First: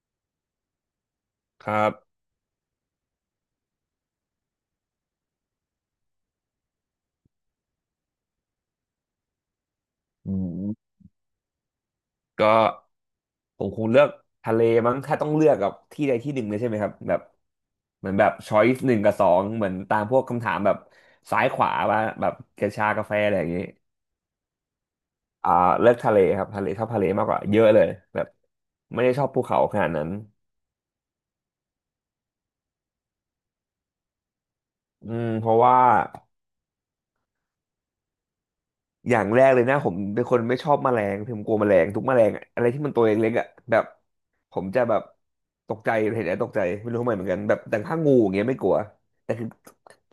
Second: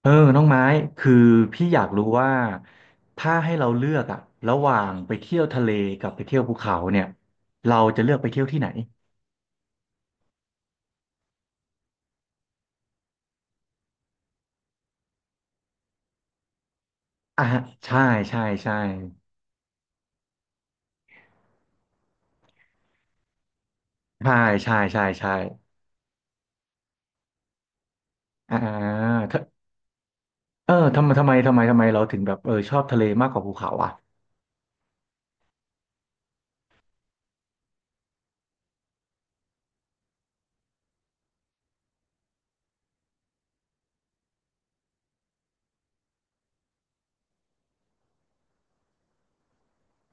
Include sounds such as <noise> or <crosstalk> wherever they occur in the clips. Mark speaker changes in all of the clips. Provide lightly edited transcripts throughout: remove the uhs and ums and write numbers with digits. Speaker 1: เออน้องไม้คือพี่
Speaker 2: ค
Speaker 1: อ
Speaker 2: รั
Speaker 1: ยากรู้
Speaker 2: บ
Speaker 1: ว่าถ้าให้เราเลือกอะระหว่างไปเที่ยวทะเลกับไปเที่ยวภูเขาเนี่ยเราจะเลือกไปเที่ยวที่ไหน
Speaker 2: อืมก็ผมคงเลือกทะเลมั้ง ถ้าต้องเลือกกับที่ใดที่หนึ่งเลยใช่ไหมครับแบบ
Speaker 1: อ่ะฮะใช่
Speaker 2: เหมือนแบบ
Speaker 1: ใช่
Speaker 2: ช้อย
Speaker 1: ใช่
Speaker 2: ส์หนึ่งกับสองเหมือนตามพวกคำถามแบบซ้ายขวาว่าแบบกระชากาแฟอะไรอย่างนี้
Speaker 1: ใช่ใช่ใช่ใช่
Speaker 2: อ่าเลือกทะเลครับทะเลชอบทะเลมากกว่าเยอะเลยแบบ
Speaker 1: อ่า
Speaker 2: ไม่ได้ชอบ
Speaker 1: ถ้า
Speaker 2: ภูเขาขนาดนั้น
Speaker 1: เออทำไมเราถึงแบบเออชอบทะเลมากกว่าภูเขาอ่ะ
Speaker 2: เพราะว่า อย่างแรกเลยนะผมเป็นคนไม่ชอบแมลงผมกลัวแมลงทุกแมลงอะอะไรที่มันตัวเล็กๆอ่ะแบบผมจะแบบตกใจเห็นแล้วตกใจไม่รู้ทำไมเหมือนกันแบบแต่ถ้างูอย่างเงี้ยไม่กลัวแต่คือ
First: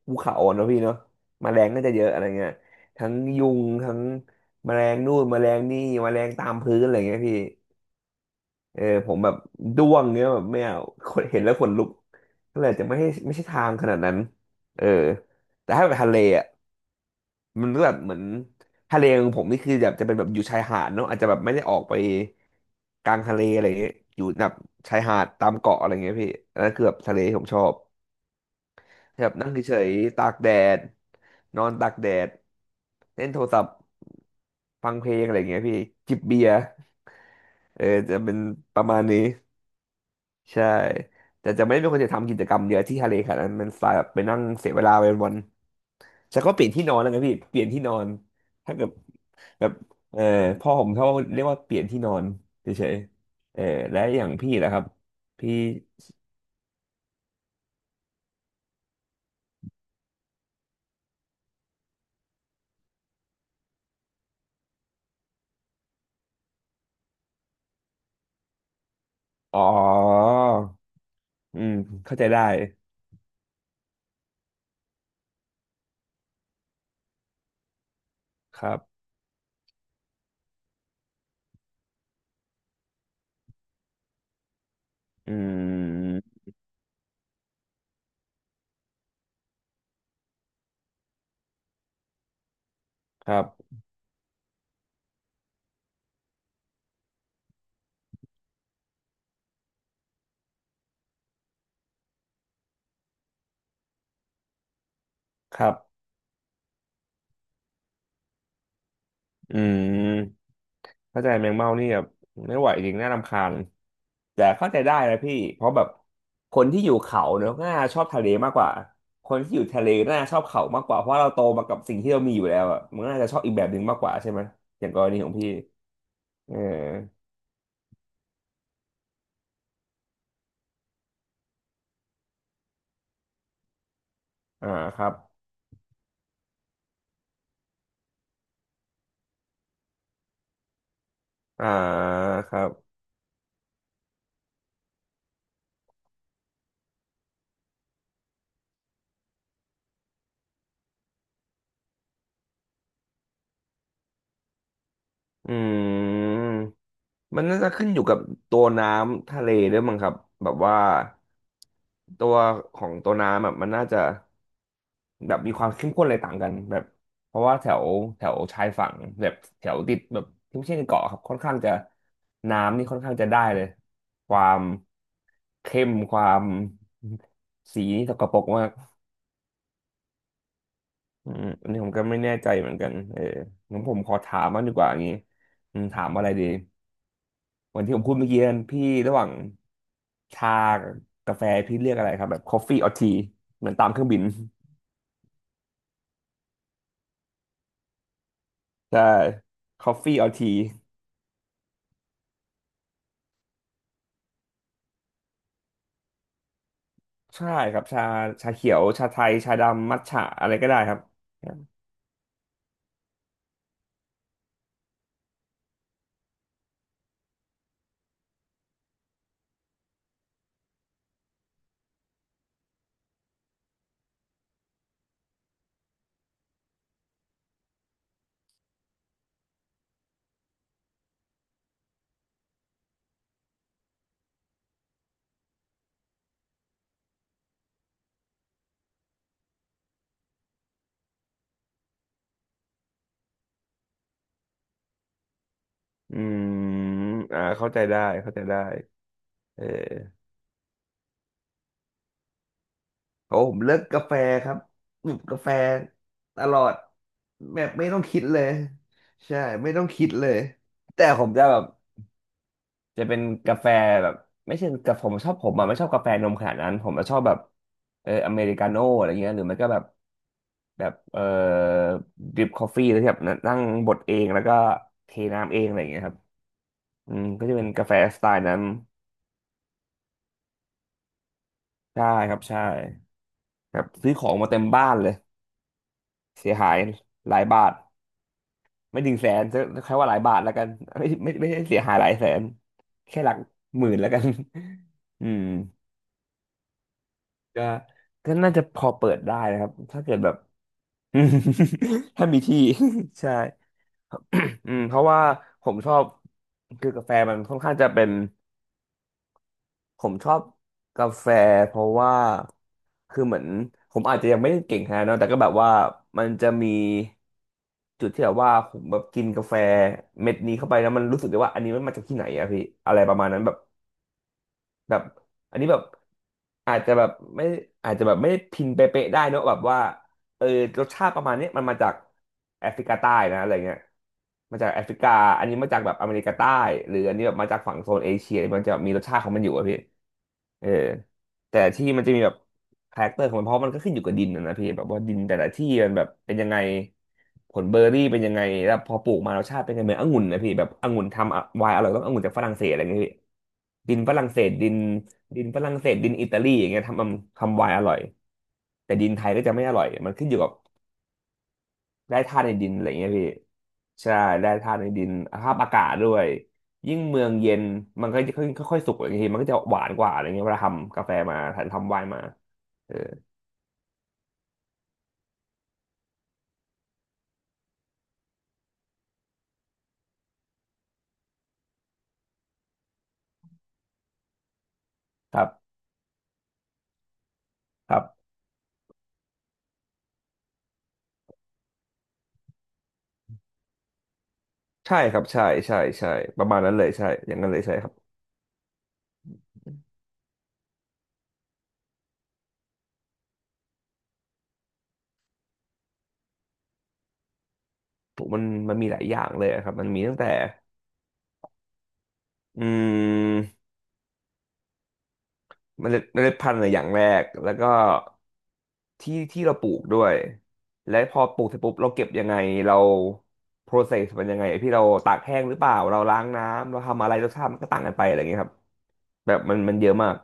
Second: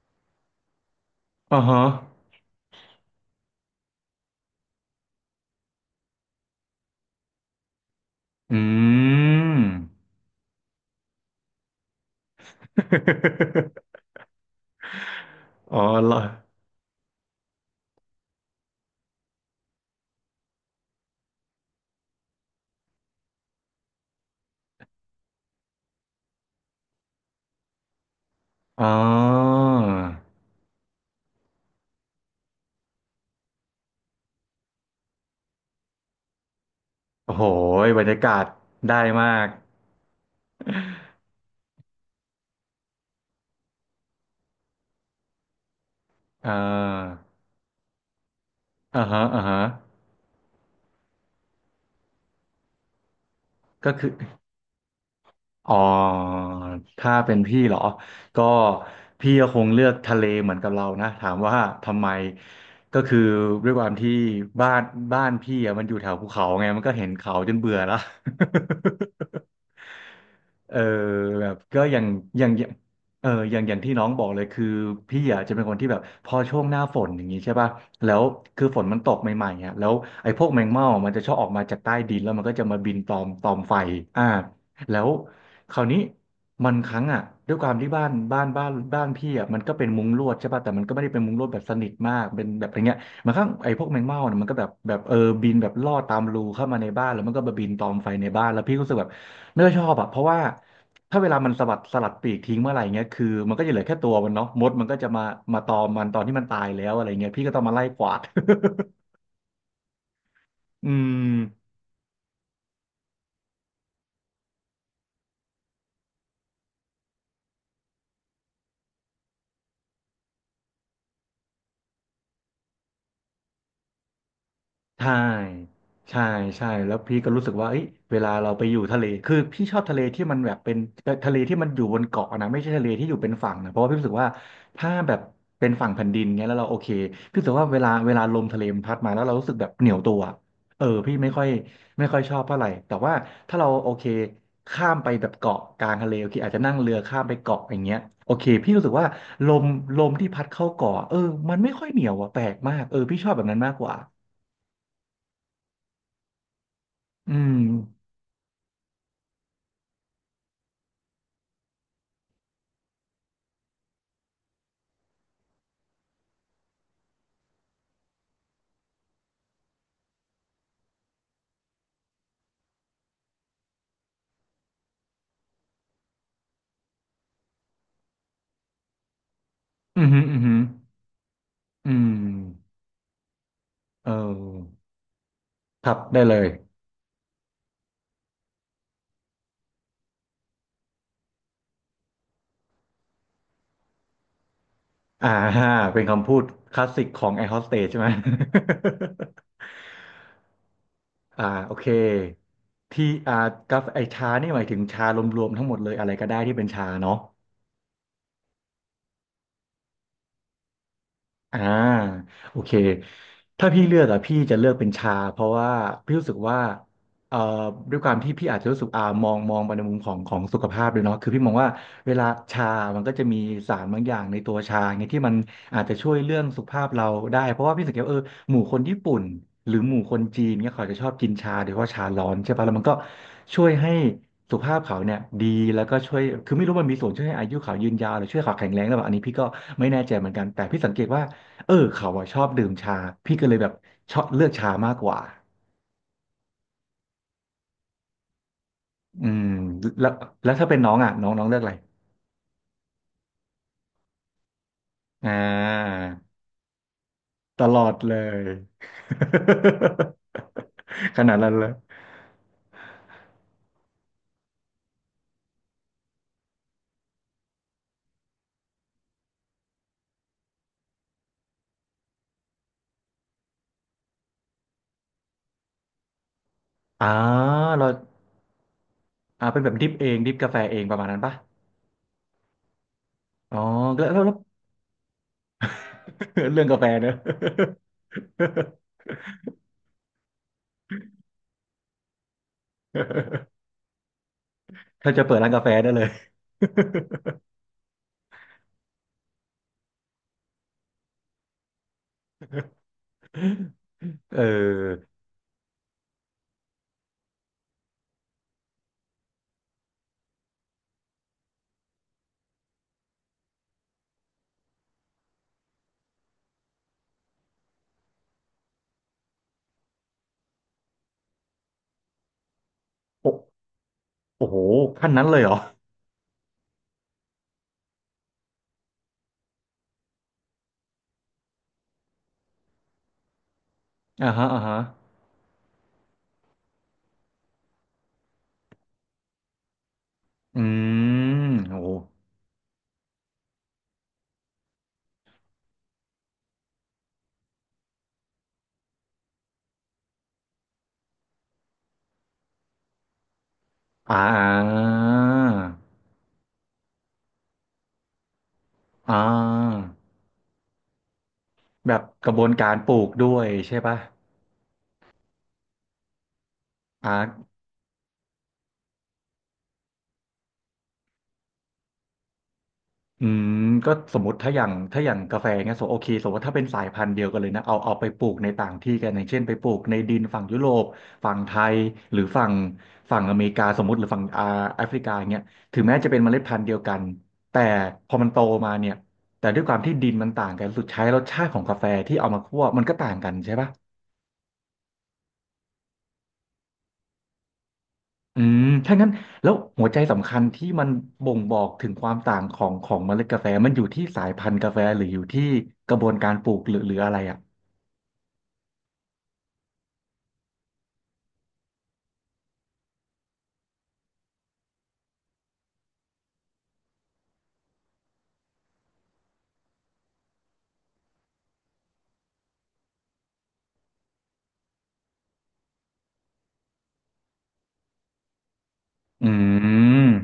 Speaker 2: ภูเขาอ่อนเนอะพี่เนาะแม
Speaker 1: อ่า
Speaker 2: ลงก็
Speaker 1: ฮะ
Speaker 2: จะเยอะอะไรเงี้ยทั้งยุงทั้งแมลงนู่นแมลงนี่แมลงตามพื้นอะไรเงี้ยพี่
Speaker 1: อื
Speaker 2: เออผมแบบ
Speaker 1: ม
Speaker 2: ด้วงเงี้ยแบบไม่เอาคนเห็นแล้วขนลุกก็เลยจะไม่ให้ไม่ใช่ทางขนาด
Speaker 1: <laughs>
Speaker 2: นั้นเออแต่
Speaker 1: อ๋อ
Speaker 2: ถ้าไป
Speaker 1: เห
Speaker 2: ทะ
Speaker 1: ร
Speaker 2: เล
Speaker 1: อ
Speaker 2: อ่ะ มันก็แบบเหมือนทะเลของผมนี่คือแบบจะเป็นแบบอยู่ชายหาดเนาะอาจจะแบบไม่ได้ออกไปกลางทะเลอะไรเงี้ยอยู่แบบชายหาดตามเกาะอะไรเงี้ยพี่อันนั้นคือแบบทะเลที่ผมชอบ
Speaker 1: อ๋อ
Speaker 2: แบบนั่งเฉยๆตากแดดนอนตากแดดเล่นโทรศัพท์ฟังเพลงอะไรเงี้ยพี่จิบเบียร์
Speaker 1: โอ้โห
Speaker 2: เออ
Speaker 1: บรร
Speaker 2: จะ
Speaker 1: ยา
Speaker 2: เป็น
Speaker 1: กาศ
Speaker 2: ประ
Speaker 1: ได้
Speaker 2: มาณนี้
Speaker 1: มาก
Speaker 2: ใช่แต่จะไม่เป็นคนจะทำกิจกรรมเยอะที่ทะเลขนาดนั้นมันสายแบบไปนั่งเสียเวลาไปวันๆแต่
Speaker 1: <laughs> อ่
Speaker 2: ก็เปลี่ยนที่นอนแล้วไง
Speaker 1: า
Speaker 2: พี่เปลี่ยนที่นอนถ้าเกิด
Speaker 1: อ่าฮะอ่าฮะ
Speaker 2: แบบเออพ่อผมเขาเรียกว่าเปลี่ยนที่นอนเฉยๆเออ
Speaker 1: ก็
Speaker 2: และ
Speaker 1: คือ
Speaker 2: อย่างพี่นะครับพี่
Speaker 1: อ๋อถ้าเป็นพี่เหรอก็พี่ก็คงเลือกทะเลเหมือนกับเรานะถามว่าทำไมก็คือด้วยความที่บ้านบ้านพี่อะมันอยู่แถวภูเขาไงมันก็เห็นเขาจนเบื่อแล้ว <laughs>
Speaker 2: อ๋อ
Speaker 1: เออแบบ
Speaker 2: อืม
Speaker 1: ก็อย่าง
Speaker 2: เข้าใจได้
Speaker 1: อย่างอย่างเอออย่างที่น้องบอกเลยคือพี่อ่ะจะเป็นคนที่แบบพอช่วงหน้าฝนอย่างนี้ใช่ป่ะแล้ว
Speaker 2: ค
Speaker 1: คือ
Speaker 2: รั
Speaker 1: ฝ
Speaker 2: บ
Speaker 1: นมันตกใหม่ๆอ่ะแล้วไอ้พวกแมงเม่ามันจะชอบออกมาจากใต้ดินแล้วมันก็จะมาบินตอมไฟอ่าแล้ว
Speaker 2: อื
Speaker 1: คราวนี้
Speaker 2: ม
Speaker 1: มันครั้งอ่ะด้วยความที่บ้านพี่อ่ะมันก็เป็นมุ้งลวดใช่ป่ะแต่มันก็ไม่ได้เป็นมุ้งลวดแบบสนิทมากเป็นแบบอะไรเงี้ย
Speaker 2: ค
Speaker 1: มัน
Speaker 2: รั
Speaker 1: ข้างไอ้
Speaker 2: บ
Speaker 1: พวกแมงเม่าเนี่ยมันก็แบบเออบินแบบลอดตามรูเข้ามาในบ้านแล้วมันก็มาบินตอมไฟในบ้านแล้วพี่ก็รู้สึกแบบไม่ค่อยชอบอ่ะเพราะว่าถ้าเวลามันสะบัดสลัดปีกทิ้งเมื่อไหร่เงี้ยคือมันก็จะเหลือแค่ตัวมันเนาะมดมันก็จะมา
Speaker 2: ค
Speaker 1: มาต
Speaker 2: รั
Speaker 1: อม
Speaker 2: บ
Speaker 1: มันตอนที่มันตายแล้วอะไรเงี้ยพี่ก็ต้องมาไล่กวาด <laughs>
Speaker 2: อืม
Speaker 1: อืม
Speaker 2: เข้าใจแมงเม่านี่แบบไม่ไหวจริงน่ารำคาญแต่เข้าใจได้นะพี่เพราะแบบคนที่อยู่เขาเนอะน่าชอบทะเลมากกว่าคนที่อยู่ทะเลน่าชอบเขามากกว่าเพราะเราโตมากับสิ่งที่เรามีอยู่แล้วอะมันน่าจะชอบอีกแบบหนึ่งมากกว่าใช่ไหมอย่างกร
Speaker 1: ใช่
Speaker 2: ณีของพี่
Speaker 1: ใช่
Speaker 2: เออ
Speaker 1: ใช่แล้วพี่ก็รู้สึกว่าเอ้ยเวลาเราไปอยู่ทะเล คือพี่ชอบทะเลที่มันแบบเป็นทะเลที่มันอยู่บนเกาะนะไม่ใช่ทะเลที่อยู่เป็นฝั่งนะเพราะว่าพี่รู้สึกว่า
Speaker 2: อ่า
Speaker 1: ถ้า
Speaker 2: ครั
Speaker 1: แบ
Speaker 2: บ
Speaker 1: บเป็นฝั่งแผ่นดินเงี้ยแล้วเราโอเค พี่รู้สึกว่าเวลาลมทะเลมันพัดมาแล้วเรารู้สึกแบบเหนียวตัวเออพี่ไม่ค่อย
Speaker 2: อ่า
Speaker 1: ไม่ค่อยชอบ
Speaker 2: ค
Speaker 1: เท่า
Speaker 2: รั
Speaker 1: ไหร่
Speaker 2: บ
Speaker 1: แต่ว่าถ้าเราโอเคข้ามไปแบบเกาะกลางทะเลโอเคอาจจะนั่งเรือข้ามไปเกาะอย่างเงี้ยโอเคพี่รู้สึกว่าลมลมที่พัดเข้าเกาะเออมันไม่ค่อยเหนียวอะแปลกมากเออพี่ชอบแบบนั้นมากกว่า
Speaker 2: อืม
Speaker 1: อื
Speaker 2: มันน่า
Speaker 1: ม
Speaker 2: จะขึ้นอยู่กับตัวน้ำทะเลด้วยมั้งครับแบบว่าตัวของตัวน้ำแบบมันน่าจะแบบมีความเข้มข้นอะไรต่างกันแบบเพราะว่าแถวแถวชายฝั่งแบบแถวติดแบบที่ไม่ใช่ในเกาะครับค่อนข้างจะน้ำนี่ค่อนข้างจะได้เลยความเข้มความสีนี่สกปรกมาก
Speaker 1: อืมอืม อืม
Speaker 2: อันนี้ผ
Speaker 1: อื
Speaker 2: มก็
Speaker 1: ม
Speaker 2: ไม่แน่ใจเหมือนกันเอองั้นผม
Speaker 1: เอ
Speaker 2: ขอถามมางดี
Speaker 1: อ
Speaker 2: กว่าอย่างนี้
Speaker 1: ครับ
Speaker 2: ถาม
Speaker 1: ได้
Speaker 2: อะไร
Speaker 1: เล
Speaker 2: ดี
Speaker 1: ย
Speaker 2: เหมือนที่ผมพูดเมื่อกี้นั้นพี่ระหว่างชากับกาแฟพี่เลือกอะไรครับแบบ coffee or tea เหมือนตามเครื่องบิน
Speaker 1: อ่า <laughs> ฮะเป็นคำพูดคลาสสิกของแอร์โฮสเตสใช่ไหม
Speaker 2: ใช่ coffee or tea
Speaker 1: <laughs> อ่าโอเค ที่อ่ากาแฟไอชานี่หมายถึงชารวมๆทั้งหมดเลยอะไรก็ได้ที่เป็นชาเนาะ
Speaker 2: ใช่ครับชาชาเขียวชาไทยชาดำมัทฉะอะไรก็ได้ครับ
Speaker 1: อ่าโอเคถ้าพี่เลือกอะพี่จะเลือกเป็นชาเพราะว่าพี่รู้สึกว่าเอ่อด้วยความที่พี่อาจจะรู้สึกอ่ามองไปในมุมของสุขภาพด้วยเนาะคือพี่มองว่าเวลาชามันก็จะมีสารบางอย่างในตัวชาไงที่มันอาจจะช่วยเรื่องสุขภาพเราได้เพราะว่าพี่สังเกตว่าเออหมู่คนญี่ปุ่นหรือหมู่คนจีนเนี่ยเขาจะชอบกินชาโดยเฉพาะชาร้อนใช่ปะแล้วมันก็ช่วยให้สุขภาพเขาเนี่ยดีแล้วก็ช่วยคือไม่รู้มันมีส่วนช่วยให้อายุเขายืนยาวหรือช่วยเขาแข็งแรงหรือเปล่าอันนี้พี่ก็ไม่แน่ใจเหมือนกันแต่พี่สังเกตว่า เออเขาอะชอบดื่มชาพี่ก็เลยแบบชอบเลือกชามากกว่า
Speaker 2: อืมอ่าเข้าใจได้เข้าใจได้
Speaker 1: อืม
Speaker 2: เออ
Speaker 1: แล้วแล้วถ้าเป็นน้องอ่ะน้องน้องเลือกอะไร
Speaker 2: โอ้ผมเลิกกาแฟครับหยุบ
Speaker 1: อ่
Speaker 2: กาแฟ
Speaker 1: า
Speaker 2: ตลอดแบ
Speaker 1: ต
Speaker 2: บ
Speaker 1: ล
Speaker 2: ไม่
Speaker 1: อด
Speaker 2: ต้อง
Speaker 1: เล
Speaker 2: คิดเล
Speaker 1: ย
Speaker 2: ยใช่ไม่ต้องคิดเลยแต่
Speaker 1: <laughs> ข
Speaker 2: ผม
Speaker 1: นาด
Speaker 2: จะ
Speaker 1: นั้น
Speaker 2: แบ
Speaker 1: เล
Speaker 2: บ
Speaker 1: ย
Speaker 2: จะเป็นกาแฟแบบไม่ใช่กาแฟผมชอบผมอ่ะไม่ชอบกาแฟนมขนาดนั้นผมจะชอบแบบเอออเมริกาโน่อะไรเงี้ยหรือไม่ก็แบบแบบเออดริปคอฟฟี่แล้วที่แบบนั่งบดเองแล้วก็เทน้ำเองอะไรอย่างเงี้ยครับ
Speaker 1: อ่า
Speaker 2: ก็จะเป็น
Speaker 1: เรา
Speaker 2: กาแฟสไตล์นั้น
Speaker 1: อ่าเป็นแบบดริปเองดริปกาแฟเองประมาณนั้นปะ
Speaker 2: ใช่ครับใช่
Speaker 1: อ๋อ
Speaker 2: แบบ
Speaker 1: แล้ว
Speaker 2: ซื้อ
Speaker 1: แล้
Speaker 2: ข
Speaker 1: ว
Speaker 2: อ
Speaker 1: แล้
Speaker 2: ง
Speaker 1: ว
Speaker 2: มาเต็มบ้านเลยเสี
Speaker 1: <laughs>
Speaker 2: ย
Speaker 1: เรื่อง
Speaker 2: หา
Speaker 1: กา
Speaker 2: ย
Speaker 1: แฟเนอะ
Speaker 2: หลายบาท ไม่ถึงแสนจะใช้ว่าหลายบาทแล้วกันไม่ไม่ไม่ได้เสียหายหลายแสนแค่หลัก
Speaker 1: <laughs>
Speaker 2: หมื่นแล้วกัน
Speaker 1: ถ้าจะ
Speaker 2: <laughs> อื
Speaker 1: เปิด
Speaker 2: ม
Speaker 1: ร้านกาแฟได้เลย
Speaker 2: ก็ก็น่าจะพอเปิดได้นะครับถ้าเกิดแบบ <laughs> ถ้ามีที่ <laughs> ใช่
Speaker 1: <laughs> เ
Speaker 2: <coughs> เพราะ
Speaker 1: ออ
Speaker 2: ว่าผมชอบคือกาแฟมันค่อนข้างจะเป็น ผมชอบกาแฟเพราะว่าคือเหมือนผมอาจจะยังไม่ได้เก่งขนาดนั้นแต่ก็แบบว่ามันจะมีจุดที่แบบว่าผมแบบกินกาแฟเม็ดนี้เข้าไปแล้วมันรู้สึกได้ว่าอันนี้มันมาจากที่ไหนอะพี่อะไรประมาณนั้น
Speaker 1: โอ
Speaker 2: แบบ
Speaker 1: โอ้โห
Speaker 2: แบบ
Speaker 1: ขั้นนั้นเลยเหรอ
Speaker 2: อันนี้แบบอาจจะแบบไม่อาจจะแบบไม่พินเป๊ะๆได้เนอะแบบว่าเออรสชาติประมาณเนี้ยมันมาจากแอฟริกาใต้นะอะไรเงี้ย
Speaker 1: อ่าฮะ
Speaker 2: มา
Speaker 1: อ่า
Speaker 2: จาก
Speaker 1: ฮะ
Speaker 2: แอฟริกาอันนี้มาจากแบบอเมริกาใต้หรืออันนี้แบบมาจากฝั่งโซนเอเชียมันจะมีรสชาติของมันอยู่อะพี่
Speaker 1: อื
Speaker 2: เออ
Speaker 1: ม
Speaker 2: แต่
Speaker 1: โอ้
Speaker 2: ที่
Speaker 1: โห
Speaker 2: มันจะมีแบบคาแรคเตอร์ของมันเพราะมันก็ขึ้นอยู่กับดินนะนะพี่แบบว่าดินแต่ละที่มันแบบเป็นยังไง ผลเบอร์รี่เป็นยังไงแล้วพอปลูกมารสชาติเป็นยังไงเหมือนองุ่นนะพี่แบบองุ่นทำอะไวน์อร่อยต้ององุ่นจากฝรั่งเศสอะไรอย่างเงี้ยพี่ดินฝ
Speaker 1: อ่
Speaker 2: รั่งเศสดิน
Speaker 1: า
Speaker 2: ฝรั่งเศสดินอิตาลีอย่างเงี้ยทำไวน์อร่อยแต่ดิน
Speaker 1: อ่
Speaker 2: ไทยก็จะไม่อร่อย
Speaker 1: า
Speaker 2: มันขึ้นอยู่กับ
Speaker 1: แบบ
Speaker 2: แร่
Speaker 1: กระ
Speaker 2: ธา
Speaker 1: บว
Speaker 2: ตุใน
Speaker 1: น
Speaker 2: ดิ
Speaker 1: กา
Speaker 2: น
Speaker 1: ร
Speaker 2: อะไร
Speaker 1: ป
Speaker 2: อย่า
Speaker 1: ลู
Speaker 2: งเงี้
Speaker 1: ก
Speaker 2: ยพี่
Speaker 1: ด้วยใช่ปะ
Speaker 2: ใช่แร่ธาตุในดินสภาพอากาศด้วยยิ่งเมือง
Speaker 1: อ่า
Speaker 2: เย็นมันก็จะค่อยๆสุกอย่างทีมันก็จะหวานกว่าอะไรเงี้ยเวลาทำกาแฟมาทำไวน์มาเออ
Speaker 1: อืมก็สมมติถ้าอย่างกาแฟเงี้ยสมมติโอเคสมมติว่าถ้าเป็นสายพันธุ์เดียวกันเลยนะเอาไปปลูกในต่างที่กันอย่างเช่นไปปลูกในดินฝั่งยุโรปฝั่งไทยหรือฝั่งอเมริกาสมมติหรือฝั่งอ่าแอฟริกา
Speaker 2: ค
Speaker 1: เงี้ย
Speaker 2: รั
Speaker 1: ถึ
Speaker 2: บ
Speaker 1: งแม้จะเป็นเมล็ดพันธุ์เดียวกันแต่
Speaker 2: ครับ
Speaker 1: พอมันโตมาเนี่ยแต่ด้วยความที่ดินมันต่างกันสุดท้ายรสชาติของกาแฟที่เอามาคั่วมันก็ต่างกันใช่ปะ
Speaker 2: ใช่ครับใช่ ใช่ใช่ประมาณนั้นเลยใช่อย่างนั้นเลยใช่ครับ
Speaker 1: อืมถ้างั้นแล้วหัวใจสำคัญที่มันบ่งบอกถึงความต่างของเมล็ดกาแฟมันอยู่ที่สายพันธุ์กาแฟหรืออยู่ที่กระบวนการปลูกหรืออะไรอ่ะ
Speaker 2: ผมมันมีหลายอย่างเลยอะครับมันมีตั้งแต่อืมเมล็ดพันธุ์อะอย่างแรกแล้วก็ที่เราปลูกด้วยและพอปลูกเสร็จปุ๊บเราเก็บยังไงเราโปรเซสมันยังไงพี่เราตากแห้งหรือเปล่าเราล้างน้ำเราทำอะไรรสชาติมันก็ต่างกันไปอะไรอย่างเงี้ยครับ
Speaker 1: อื
Speaker 2: แบบมันเยอะ
Speaker 1: ม
Speaker 2: มาก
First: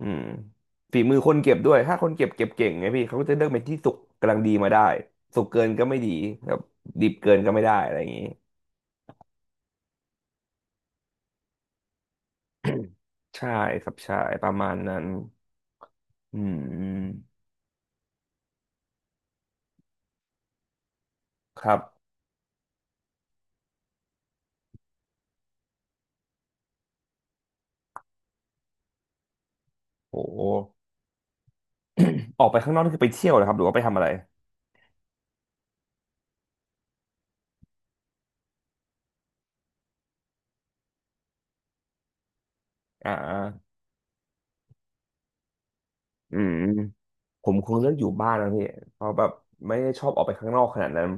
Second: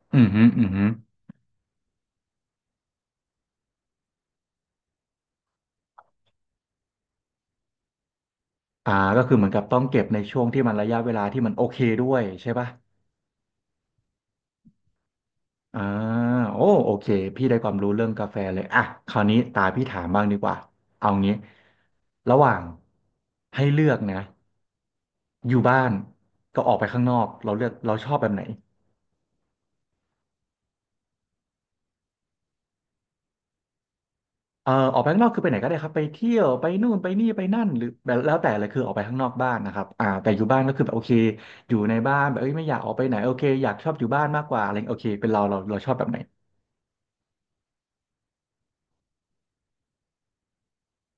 Speaker 2: อื
Speaker 1: อื
Speaker 2: ม
Speaker 1: มอืมอืมฮึ
Speaker 2: ฝีมือคนเก็บด้วยถ้าคนเก็บเก่งไงพี่เขาก็จะเลือกเป็นที่สุกกำลังดีมาได้สุกเกินก็ไม่ดีแบบดิบเกินก็ไม่ได้อะไรอย่างงี้
Speaker 1: อ่าก็คือเหมือนกับต้องเก็บในช่วงที่มันระยะเวลาที่มันโอเคด้วยใช่ป่ะ
Speaker 2: ใช่ครับใช่ประมาณนั้น
Speaker 1: อ่า
Speaker 2: อื
Speaker 1: โอ้โอเค
Speaker 2: ม
Speaker 1: พี่ได้ความรู้เรื่องกาแฟเลยอ่ะคราวนี้ตาพี่ถามบ้างดีกว่า เอางี้
Speaker 2: ครับ
Speaker 1: ระหว่างให้เลือกนะอยู่บ้านก็ออกไปข้างนอกเราเลือกเราชอบแบบไหน
Speaker 2: โหออกไปข้างนอกนี่คือไปเที่ยวเหรอครับหรือว่าไปทำอะไร
Speaker 1: ออกไปข้างนอกคือไปไหนก็ได้ครับไปเที่ยวไปนู่นไปนี่ไปนั่นหรือแบบแล้วแต่เลยคือออกไปข้างนอกบ้านนะครับอ่าแต่อยู่บ้านก็คือแบบโอเคอยู่ในบ้านแบบเอ้ยไม่อยากออกไป
Speaker 2: อ่
Speaker 1: ไหนโอเคอยาก
Speaker 2: า
Speaker 1: ชอบอยู่บ้านมากกว่าอะไรโอเคเป็นเราชอบแบบไหน
Speaker 2: อืมผมคงเลือกอยู่บ้านนะพี่เพราะแบบไม่ได้ชอบออกไปข้างนอกขนาดนั้น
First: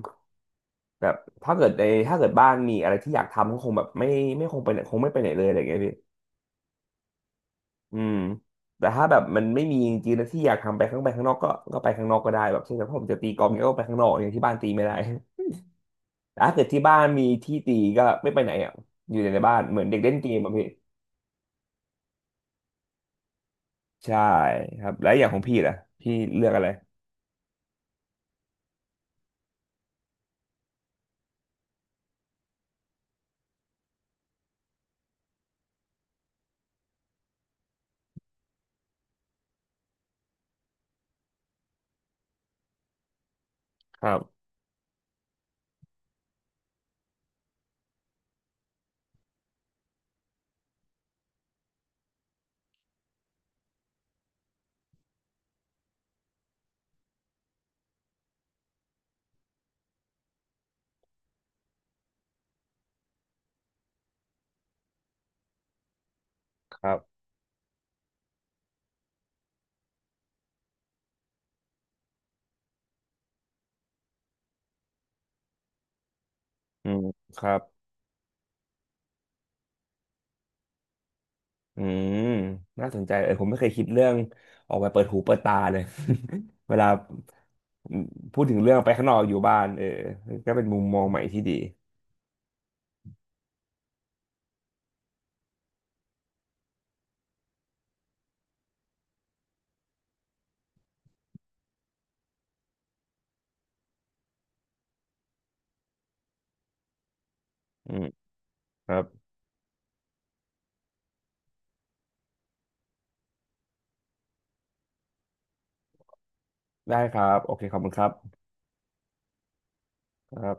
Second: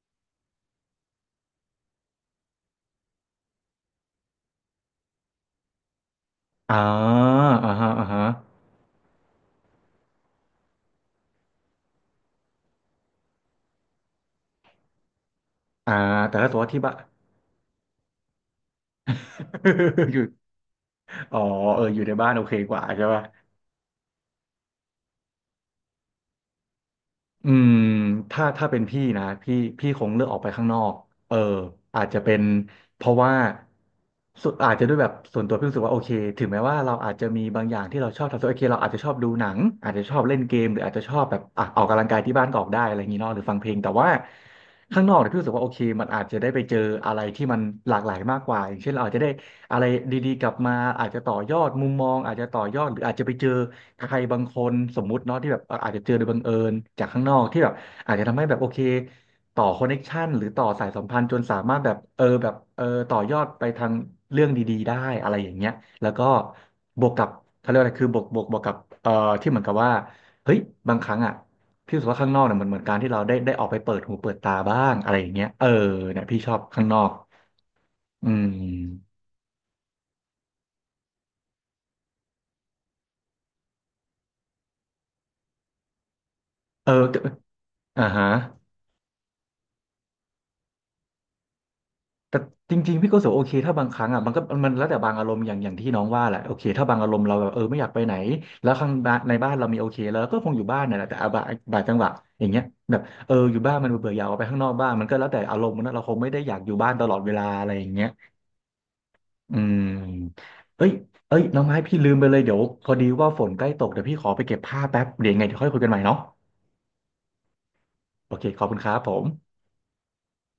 Speaker 2: แบบถ้าเกิดในถ้าเกิดบ้านมีอะไรที่อยากทำก็คงแบบไม่คงไปไหนคงไม่ไปไหนเลยอะไรอย่างเงี้ยพี่
Speaker 1: อ่าอ่าฮะ
Speaker 2: อื
Speaker 1: อ่า
Speaker 2: ม
Speaker 1: ฮะ
Speaker 2: แต่ถ้าแบบมันไม่มีจริงๆนะที่อยากทำไปข้างนอกก็ไปข้างนอกก็ได้แบบเช่นแบบผมจะตีกอล์ฟเนี่ยก็ไปข้างนอกอย่างที่บ้านตีไม่ได้
Speaker 1: อ่าแต่
Speaker 2: ถ้า
Speaker 1: ถ้าตั
Speaker 2: เกิด
Speaker 1: วาที่
Speaker 2: ที่
Speaker 1: บ้า
Speaker 2: บ้า
Speaker 1: น
Speaker 2: นมีที่ตีก็ไม่ไปไหนอ่ะอยู่แต่ในบ้านเหมือนเด็ก
Speaker 1: <laughs>
Speaker 2: เล่
Speaker 1: อ
Speaker 2: น
Speaker 1: ยู่
Speaker 2: เกมอ่ะพี่
Speaker 1: อ๋อเอออยู่ในบ้านโอเคกว่าใช่ป่ะ
Speaker 2: ใช่ครับแล้วอย่างของพี่ล่ะพี่เลือกอะไร
Speaker 1: อืมถ้าเป็นพี่นะพี่พี่คงเลือกออกไปข้างนอกเอออาจจะเป็นเพราะว่าสุดอาจจะด้วยแบบส่วนตัวพี่รู้สึกว่าโอเคถึงแม้ว่าเราอาจจะมีบางอย่างที่เราชอบทำส่วนโอเคเราอาจจะชอบดูหนังอาจจะชอบเล่นเกมหรืออาจจะชอบแบบอ่ะออกกำลังกายที่บ้านก็ออกได้อะไรอย่างงี้เนาะหรือฟังเพลงแต่
Speaker 2: ค
Speaker 1: ว่า
Speaker 2: รับ
Speaker 1: ข้างนอกเนี่ยพี่รู้สึกว่าโอเคมันอาจจะได้ไปเจออะไรที่มันหลากหลายมากกว่าอย่างเช่นเราอาจจะได้ อะไรดีๆกลับมาอาจจะต่อยอดมุมมองอาจจะต่อยอดหรืออาจจะไปเจอใครบางคนสมมุติเนาะที่แบบอาจจะเจอโดยบังเอิญจากข้างนอกที่แบบอาจจะทำให้แบบโอเคต่อคอนเน็กชันหรือต่อสายสัมพันธ์จนสามารถแบบเออแบบเออต่อยอดไปทางเรื่องดีๆได้อะไรอย่างเงี้ยแล้วก็
Speaker 2: ครั
Speaker 1: บวก
Speaker 2: บ
Speaker 1: กับเขาเรียกว่าอะไรคือบวกกับเอ่อที่เหมือนกับว่าเฮ้ยบางครั้งอ่ะพี่รู้สึกว่าข้างนอกเนี่ยเหมือนการที่เราได้ออกไปเปิดหูเปิดตาบ้างอะไรอย่างเงี้ยเออเนี่ยพี่ชอบข้าง
Speaker 2: อื
Speaker 1: นอ
Speaker 2: ม
Speaker 1: ก
Speaker 2: ครับ
Speaker 1: อืม
Speaker 2: อืมน่าสนใจเออผมไม่เคยคิดเรื่องออกไปเปิดหูเปิดตาเลย <laughs> เวลา
Speaker 1: เออ อ่าฮะ
Speaker 2: พูดถึงเรื่องไปข้างนอกอยู่บ้านเออก็เป็นมุมมองใหม่ที่ดี
Speaker 1: แต่จริงๆพี่ก็รู้สึกว่าโอเคถ้าบางครั้งอ่ะมันก็มันแล้วแต่บางอารมณ์อย่างที่น้องว่าแหละโอเคถ้าบางอารมณ์เราแบบเออไม่อยากไปไหนแล้วข้างบ้านในบ้านเรามีโอเคแล้วก็คงอยู่บ้านนั่นแหละแต่อ่ะบางจังหวะอย่างเงี้ยแบบเอออยู่บ้านมันเบื่อๆอยากออกไปข้างนอกบ้างมันก็แล้วแต่อารมณ์นะเราคงไม่ได้อยากอยู่บ้านตลอดเวลาอะไรอย่า
Speaker 2: อื
Speaker 1: งเงี้
Speaker 2: ม
Speaker 1: ย
Speaker 2: ครับ
Speaker 1: อืมเอ้ยเอ้ยน้องไม้พี่ลืมไปเลยเดี๋ยวพอดีว่าฝนใกล้ตกเดี๋ยวพี่ขอไปเก็บผ้าแป๊บเดี๋ยวยังไงเดี๋ยวค่อยคุยกันใหม่เนาะ
Speaker 2: ได้ครับโอเคขอบคุณครั
Speaker 1: โอ
Speaker 2: บ
Speaker 1: เคขอบคุณครับผม
Speaker 2: ครับ